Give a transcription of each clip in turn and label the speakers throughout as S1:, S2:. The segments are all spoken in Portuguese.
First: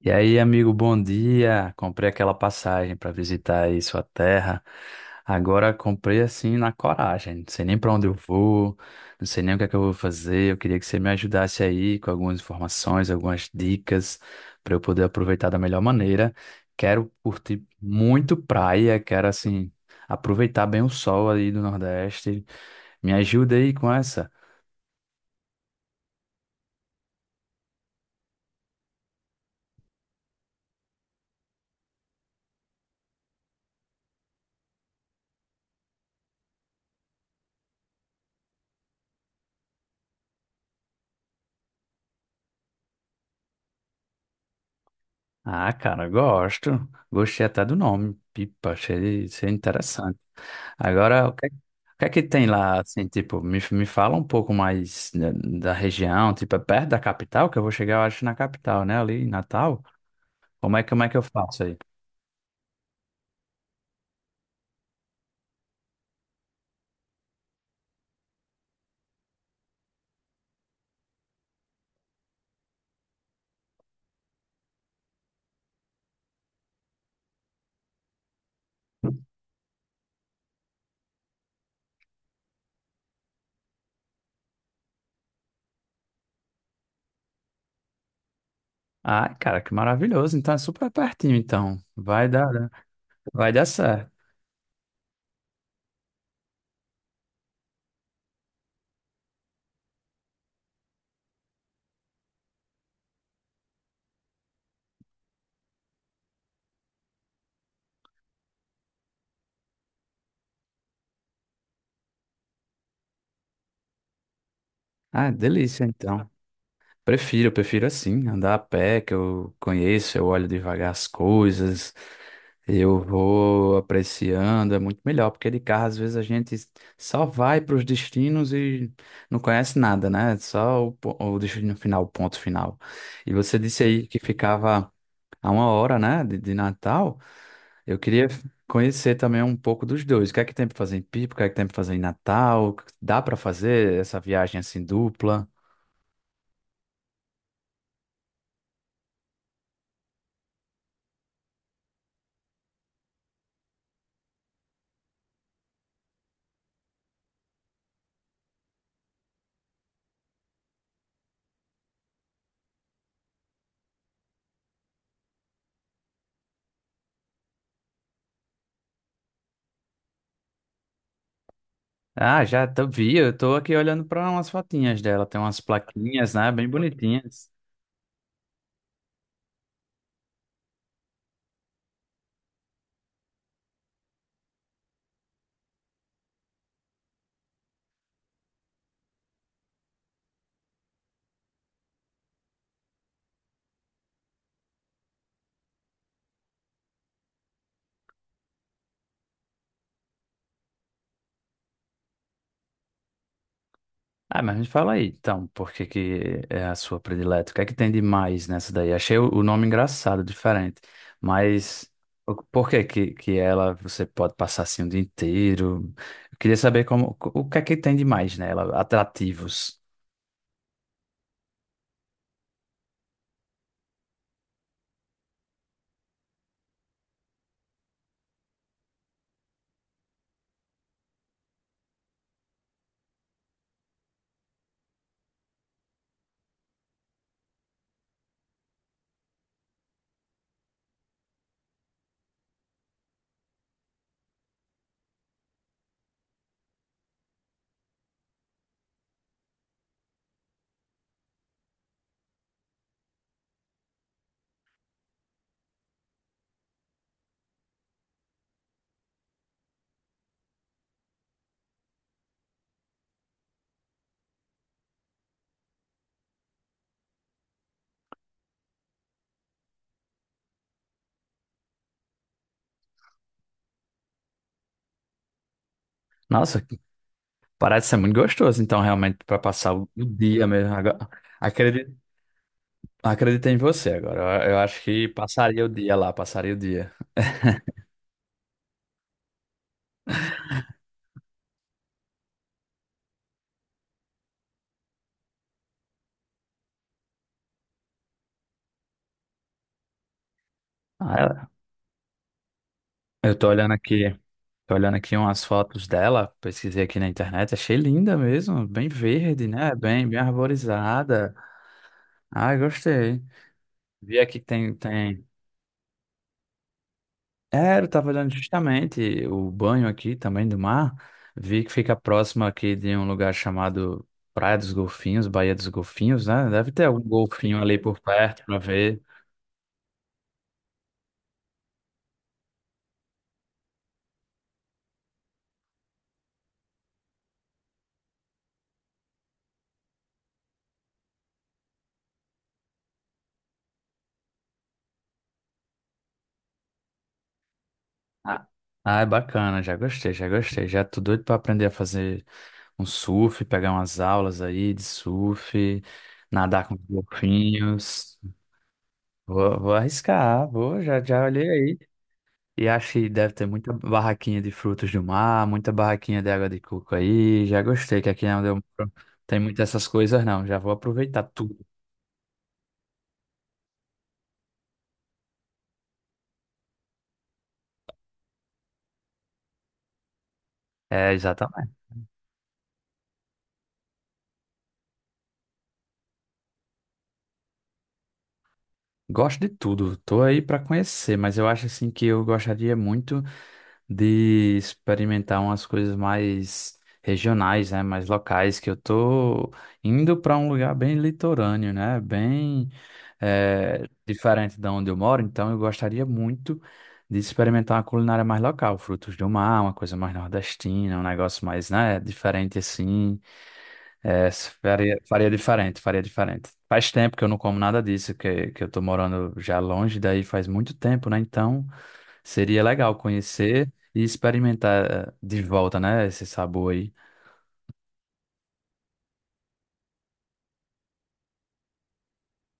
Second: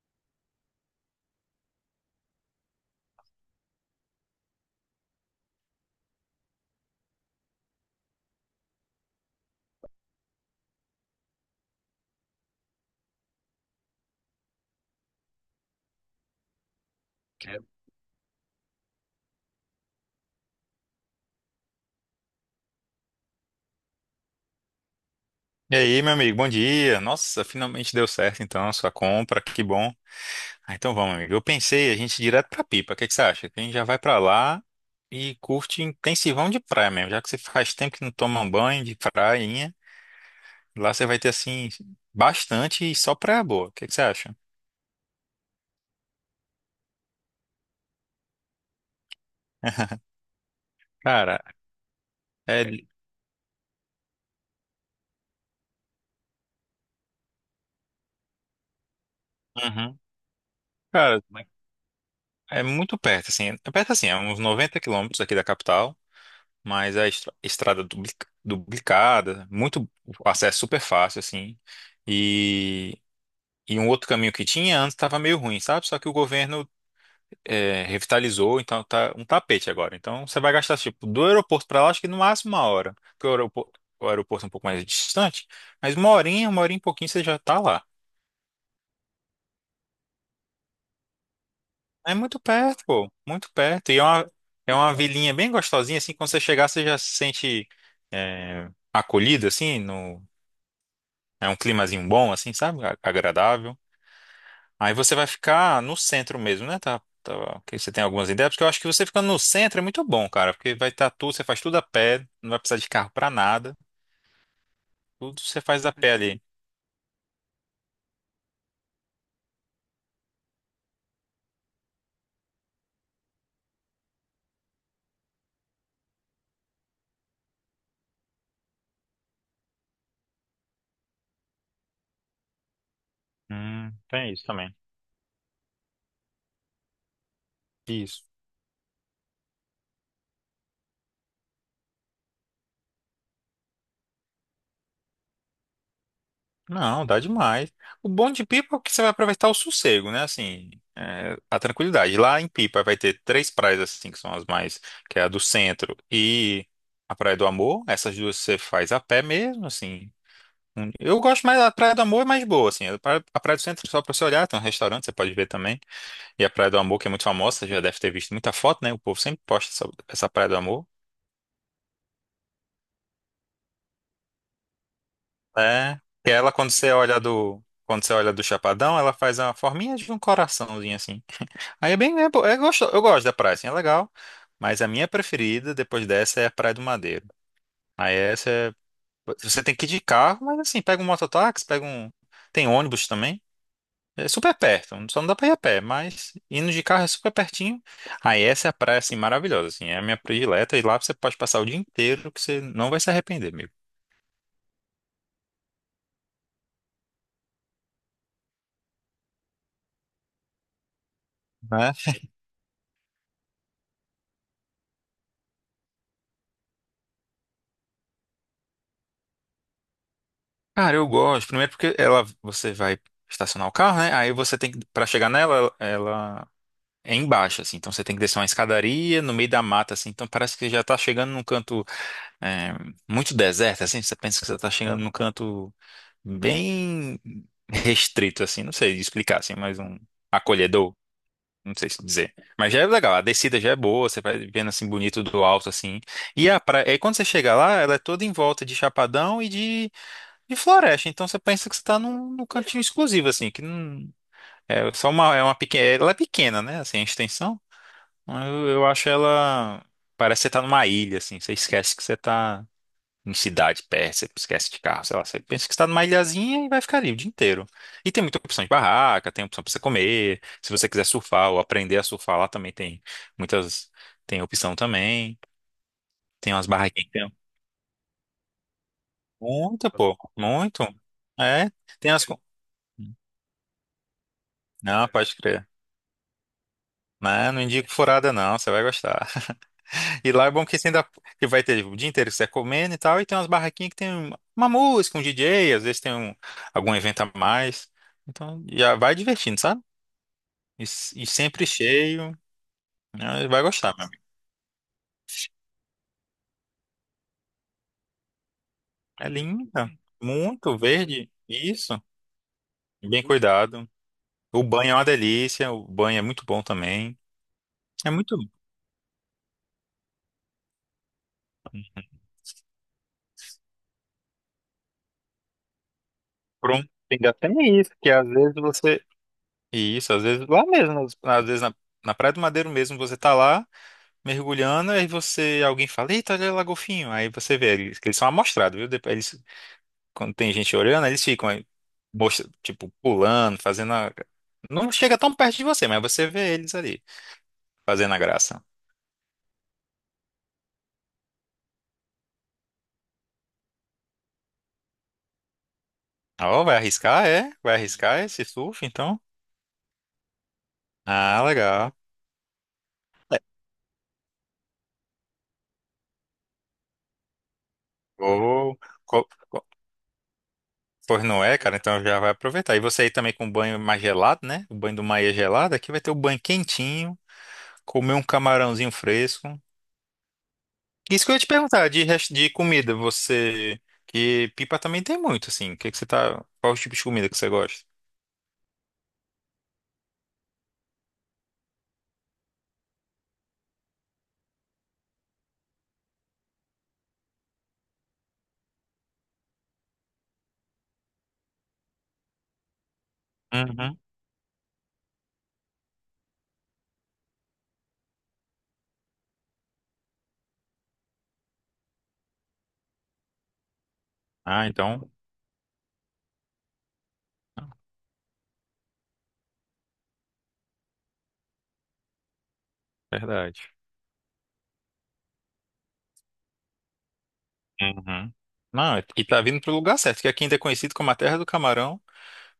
S1: E aí, amigo, bom dia. Comprei aquela passagem para visitar aí sua terra. Agora comprei assim na coragem. Não sei nem para onde eu vou, não sei nem o que é que eu vou fazer. Eu queria que você me ajudasse aí com algumas informações, algumas dicas para eu poder aproveitar da melhor maneira. Quero curtir muito praia, quero assim aproveitar bem o sol aí do Nordeste. Me ajuda aí com essa.
S2: E aí, meu amigo, bom dia. Nossa, finalmente deu certo então a sua compra, que bom. Ah, então vamos, amigo. Eu pensei a gente ir direto pra Pipa. O que é que você acha? Que a gente já vai pra lá e curte intensivão de praia mesmo, já que você faz tempo que não toma um banho de prainha. Lá você vai ter assim bastante e só praia boa. O que é que você acha?
S1: Ah, cara, gosto. Gostei até do nome. Pipa, achei interessante. Agora,
S2: Cara,
S1: o que é que tem lá,
S2: é,
S1: assim, tipo, me fala um pouco mais da, da região, tipo, é perto da capital, que eu vou chegar, eu acho, na capital, né, ali em Natal.
S2: Uhum.
S1: Como é, como é que
S2: Cara,
S1: eu faço aí?
S2: é muito perto assim. É perto assim, é uns 90 quilômetros aqui da capital. Mas a estrada duplicada, muito o acesso super fácil, assim. E, e um outro caminho que tinha antes estava meio ruim, sabe? Só que o governo revitalizou, então tá um tapete agora. Então você vai gastar, tipo, do aeroporto para lá, acho que no máximo uma hora. Porque o aeroporto é um pouco mais distante, mas uma horinha e pouquinho você já tá lá.
S1: Ah, cara, que maravilhoso, então é super pertinho, então,
S2: É
S1: vai
S2: muito
S1: dar, né?
S2: perto, pô, muito
S1: Vai dar
S2: perto.
S1: certo.
S2: É uma vilinha bem gostosinha, assim, quando você chegar, você já se sente. é, acolhido, assim, no, É um climazinho bom, assim, sabe? Agradável. Aí você vai ficar no centro mesmo, né? Tá, que você tem algumas ideias, porque eu acho que você ficando no centro é muito bom, cara, porque vai estar tudo, você faz tudo a pé, não vai precisar de carro pra nada,
S1: Ah,
S2: tudo você
S1: delícia,
S2: faz a pé
S1: então.
S2: ali.
S1: Prefiro, eu prefiro assim, andar a pé, que eu conheço, eu olho devagar as coisas, eu vou apreciando, é muito melhor, porque de carro às vezes a gente só vai para os destinos e não conhece nada, né? Só o, o destino final, o ponto final. E você disse aí que
S2: Tem isso também.
S1: ficava a uma hora, né, de Natal, eu
S2: Isso.
S1: queria conhecer também um pouco dos dois. O que é que tem para fazer em Pipa, o que é que tem para fazer em Natal? Dá para fazer essa viagem assim dupla?
S2: Não, dá demais. O bom de Pipa é que você vai aproveitar o sossego, né? Assim, a tranquilidade. Lá em Pipa vai ter 3 praias, assim, que são as mais, que é a do centro e a Praia do Amor. Essas duas você faz a pé mesmo, assim. Eu gosto mais, a Praia do Amor é mais boa, assim. A Praia do Centro, só pra você olhar, tem um restaurante, você pode ver também. E a Praia do Amor, que é muito famosa, você já deve ter visto muita foto, né? O povo sempre posta essa Praia do Amor.
S1: Ah, já tô, vi, eu tô aqui olhando para umas fotinhas dela, tem umas
S2: É. E
S1: plaquinhas, né,
S2: ela,
S1: bem bonitinhas.
S2: quando você olha do Chapadão, ela faz uma forminha de um coraçãozinho, assim. Aí é é gosto, eu gosto da praia, assim, é legal. Mas a minha preferida, depois dessa, é a Praia do Madeiro. Aí essa é, você tem que ir de carro, mas assim, pega um mototáxi, tem ônibus também. É super perto, só não dá pra ir a pé, mas indo de carro é super pertinho. Aí essa é a praia, assim, maravilhosa, assim, é a minha predileta, e lá você pode passar o dia inteiro que você não vai se arrepender, amigo,
S1: Ah, mas me fala aí, então, por que que é a sua predileta? O que é que tem de mais nessa daí? Achei o nome engraçado, diferente, mas
S2: né?
S1: por que que ela, você pode passar assim o dia inteiro? Eu queria saber como, o que é que tem de mais nela, atrativos.
S2: Cara, eu gosto, primeiro porque ela, você vai estacionar o carro, né? Aí você tem que, pra chegar nela, ela é embaixo, assim, então você tem que descer uma escadaria no meio da mata, assim, então parece que já tá chegando num canto é, muito deserto, assim, você pensa que você tá chegando num canto bem restrito, assim, não sei explicar, assim, mas um acolhedor. Não sei se dizer. Mas já é legal. A descida já é boa, você vai vendo assim bonito do alto, assim. E a praia, aí quando você chega lá, ela é toda em volta de chapadão de floresta. Então você pensa que você tá num cantinho exclusivo, assim, que não. É só uma. É uma pequena. Ela é pequena, né? Assim, a extensão. Eu acho ela. Parece que você tá numa ilha, assim. Você esquece que você tá em cidade perto, você esquece de carro, sei lá, você pensa que está numa ilhazinha e vai ficar ali o dia inteiro. E tem muita opção de barraca, tem opção para você comer, se você quiser surfar ou aprender a surfar lá também tem muitas, tem opção também, tem
S1: Nossa,
S2: umas barraquinhas. Que tem
S1: parece ser muito gostoso, então, realmente, para passar
S2: muita,
S1: o
S2: pô,
S1: dia mesmo.
S2: muito.
S1: Agora,
S2: É, tem as... co-
S1: acredito em você agora. Eu acho
S2: Não,
S1: que
S2: pode
S1: passaria o
S2: crer.
S1: dia lá, passaria o dia.
S2: Não, não indico furada não, você vai gostar. E lá é bom que você ainda que vai ter o dia inteiro que você tá comendo e tal, e tem umas barraquinhas que tem uma música, um DJ, às vezes tem um, algum evento a mais. Então já vai divertindo, sabe?
S1: Ah,
S2: E sempre cheio.
S1: eu
S2: Né? Vai gostar, meu amigo.
S1: tô olhando aqui umas fotos dela, pesquisei aqui na internet, achei linda mesmo, bem
S2: É
S1: verde, né?
S2: linda,
S1: Bem, bem
S2: muito verde,
S1: arborizada.
S2: isso,
S1: Ah, gostei.
S2: bem cuidado.
S1: Vi aqui que
S2: O
S1: tem,
S2: banho é uma
S1: tem.
S2: delícia, o banho é muito bom também.
S1: É, eu tava
S2: É
S1: olhando
S2: muito
S1: justamente o banho aqui também do mar. Vi que fica próximo aqui de um lugar chamado Praia dos Golfinhos, Baía dos Golfinhos, né? Deve ter
S2: Pronto.
S1: algum
S2: Ainda
S1: golfinho ali
S2: tem isso,
S1: por
S2: que às
S1: perto
S2: vezes
S1: pra ver.
S2: você. Isso, às vezes lá mesmo, às vezes na Praia do Madeiro mesmo, você tá lá. Mergulhando, aí você, alguém fala, eita, olha lá, golfinho. Aí você vê, eles, que eles são amostrados, viu? Depois, eles, quando tem gente olhando, eles ficam aí, tipo, pulando, fazendo a... Não chega tão perto de você, mas você vê eles ali, fazendo a
S1: Ah,
S2: graça.
S1: ah, é bacana, já gostei, já gostei. Já tô doido pra aprender a fazer um surf, pegar umas aulas aí de surf,
S2: Ó,
S1: nadar com
S2: vai arriscar, é? Vai
S1: golfinhos.
S2: arriscar esse surf, então?
S1: Vou, vou arriscar, vou, já, já
S2: Ah,
S1: olhei aí.
S2: legal.
S1: E acho que deve
S2: É.
S1: ter muita barraquinha de frutos do mar, muita barraquinha de água de coco aí. Já gostei, que aqui é onde eu
S2: Vou-
S1: moro
S2: co-
S1: tem
S2: co-
S1: muitas essas coisas, não. Já vou aproveitar
S2: Pois não é,
S1: tudo.
S2: cara, então já vai aproveitar. E você aí também com o banho mais gelado, né? O banho do mar é gelado, aqui vai ter o banho quentinho, comer um camarãozinho fresco.
S1: É,
S2: Isso que eu ia te
S1: exatamente.
S2: perguntar, de comida, você. Que pipa também tem muito, assim. O que que você tá. Qual o tipo de comida que você gosta?
S1: Gosto de tudo, tô aí pra conhecer, mas eu acho assim que eu gostaria muito de experimentar umas coisas mais regionais, né, mais locais, que eu tô indo para um lugar bem litorâneo, né, bem
S2: Uhum.
S1: diferente da onde eu moro, então eu gostaria muito de experimentar uma culinária mais local, frutos do mar, uma coisa mais nordestina, um negócio mais, né, diferente assim, eh,
S2: Ah,
S1: faria,
S2: então.
S1: faria diferente, faria diferente. Faz tempo que eu não como nada disso, que eu tô morando já longe daí faz muito tempo, né, então... Seria legal
S2: Verdade.
S1: conhecer e experimentar de volta, né? Esse sabor aí.
S2: Uhum. Não, é, e tá vindo pro lugar certo, que aqui ainda é conhecido como a terra do camarão.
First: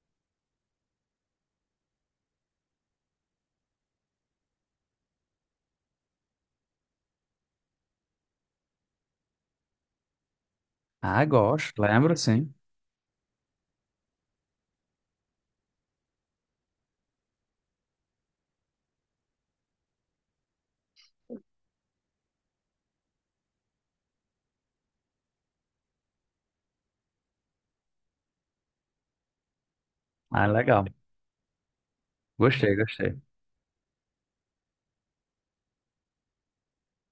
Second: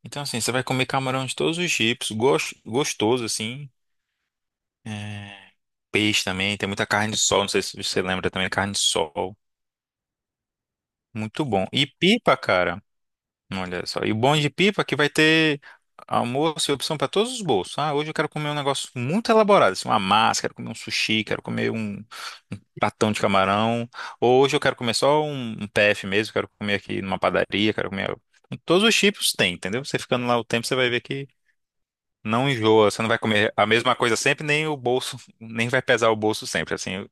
S2: Então, assim, você vai comer camarão de todos os tipos, gostoso, assim. É, peixe também, tem muita carne de sol, não sei se você lembra também, carne de sol.
S1: Ah,
S2: Muito bom.
S1: gosto,
S2: E
S1: lembro
S2: pipa,
S1: sim.
S2: cara. Olha só. E o bom de pipa é que vai ter almoço e opção para todos os bolsos. Ah, hoje eu quero comer um negócio muito elaborado, assim, uma massa, quero comer um sushi, quero comer um pratão de camarão. Ou hoje eu quero comer só um PF mesmo, quero comer aqui numa padaria, quero comer. Todos os tipos tem, entendeu? Você ficando lá o
S1: Ah,
S2: tempo, você
S1: legal.
S2: vai ver que não
S1: Gostei,
S2: enjoa, você não vai
S1: gostei.
S2: comer a mesma coisa sempre, nem o bolso, nem vai pesar o bolso sempre. Assim,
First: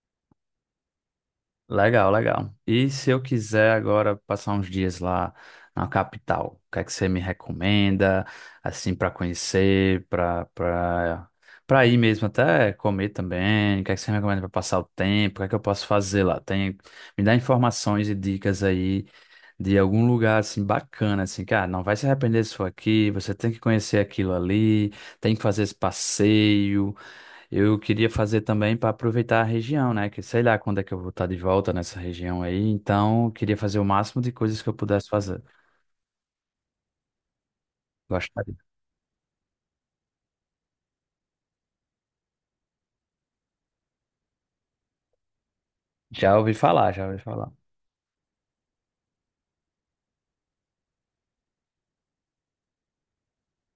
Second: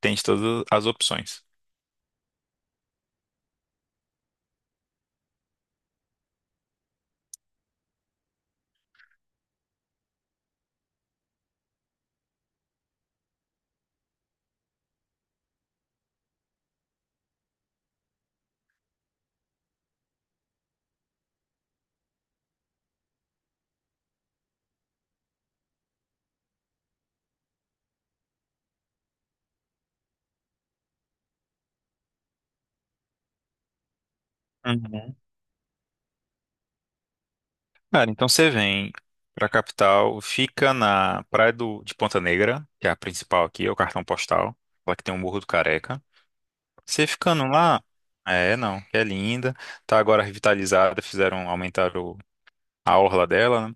S2: tem de todas as opções.
S1: Legal, legal. E se eu quiser agora passar uns dias lá na capital, o que é que você me recomenda, assim, para conhecer, para para ir mesmo até comer também? O que é que você me recomenda para passar o tempo? O que é que eu posso fazer lá? Tem, me dá informações e dicas aí de algum lugar assim bacana, assim, cara, não vai se arrepender se for aqui, você tem que conhecer aquilo ali, tem que fazer esse passeio. Eu queria fazer também para aproveitar a região, né? Que sei lá quando é que eu vou estar de volta nessa região aí, então eu queria fazer o máximo de coisas que eu pudesse fazer.
S2: Cara, então você
S1: Gostaria.
S2: vem pra capital, fica na de Ponta Negra, que é a principal aqui, é o cartão postal, lá que tem o Morro do Careca.
S1: Já ouvi falar, já
S2: Você
S1: ouvi
S2: ficando
S1: falar.
S2: lá, é, não, que é linda, tá agora revitalizada, fizeram, aumentaram a orla dela, né?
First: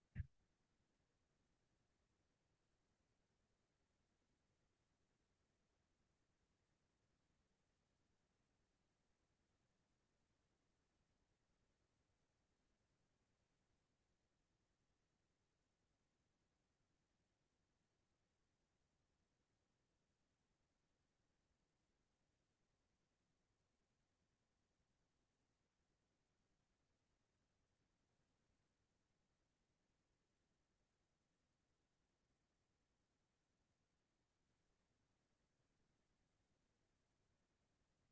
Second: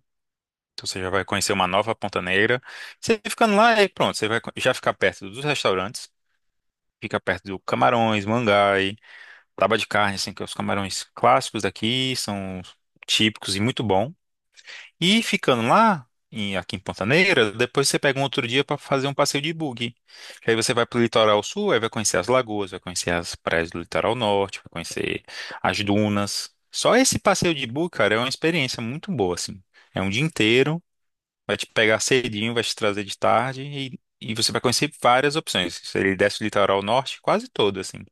S2: Então você já vai conhecer uma nova Ponta Negra. Você ficando lá, aí pronto, já ficar perto dos restaurantes, fica perto do Camarões, Mangai, Taba de Carne, assim, que é os camarões clássicos daqui, são típicos e muito bom. E ficando lá, aqui em Pantaneira, depois você pega um outro dia para fazer um passeio de buggy. Que aí você vai pro litoral sul, aí vai conhecer as lagoas, vai conhecer as praias do litoral norte, vai conhecer as dunas. Só esse passeio de buggy, cara, é uma experiência muito boa, assim. É um dia inteiro, vai te pegar cedinho, vai te trazer de tarde e você vai conhecer várias opções. Ele desce o litoral norte quase todo, assim.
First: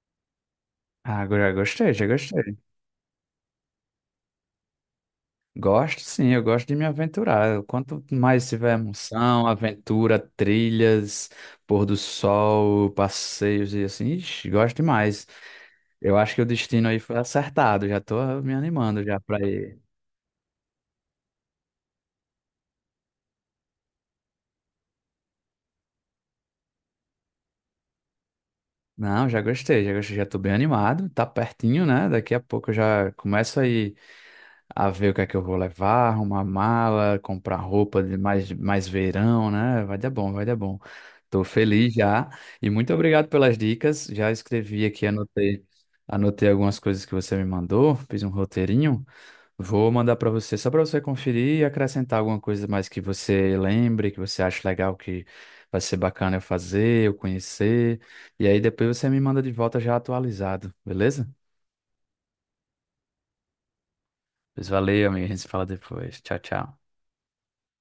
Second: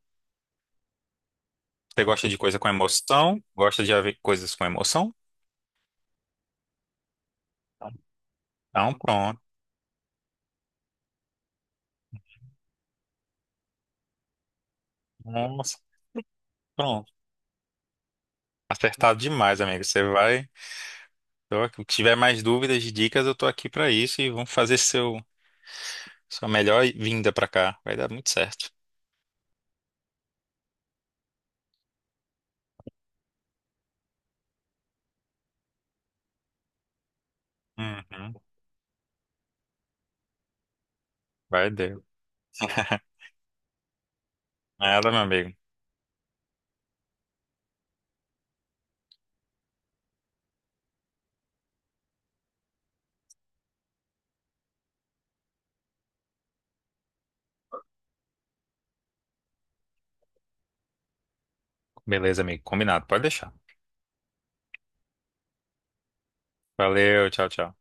S1: Ah, já gostei,
S2: Você
S1: já
S2: gosta de
S1: gostei.
S2: coisa com emoção? Gosta de coisas com emoção?
S1: Gosto sim, eu gosto de me aventurar. Quanto mais tiver
S2: Então pronto.
S1: emoção, aventura, trilhas, pôr do sol, passeios e assim, ixi, gosto demais.
S2: Nossa,
S1: Eu acho que o destino aí
S2: pronto.
S1: foi acertado. Já tô me animando
S2: Acertado
S1: já pra
S2: demais,
S1: ir.
S2: amigo. Você vai. Então, se tiver mais dúvidas, dicas, eu tô aqui pra isso e vamos fazer seu sua melhor vinda pra cá. Vai dar muito certo.
S1: Não, já gostei, já gostei, já tô bem animado. Tá pertinho, né? Daqui a pouco eu já começo aí a ver o que é que eu vou levar, arrumar mala, comprar roupa de
S2: Uhum.
S1: mais, mais verão, né? Vai dar bom, vai dar bom. Tô
S2: Vai
S1: feliz
S2: dar.
S1: já. E muito obrigado pelas dicas. Já escrevi aqui,
S2: Nada, meu amigo.
S1: anotei, anotei algumas coisas que você me mandou, fiz um roteirinho. Vou mandar para você só para você conferir e acrescentar alguma coisa mais que você lembre, que você acha legal, que vai ser bacana eu fazer, eu conhecer. E aí depois você me manda de volta já atualizado, beleza?
S2: Beleza, amigo. Combinado. Pode deixar.
S1: Pois valeu, amigo. A gente se fala depois. Tchau, tchau.
S2: Valeu, tchau, tchau.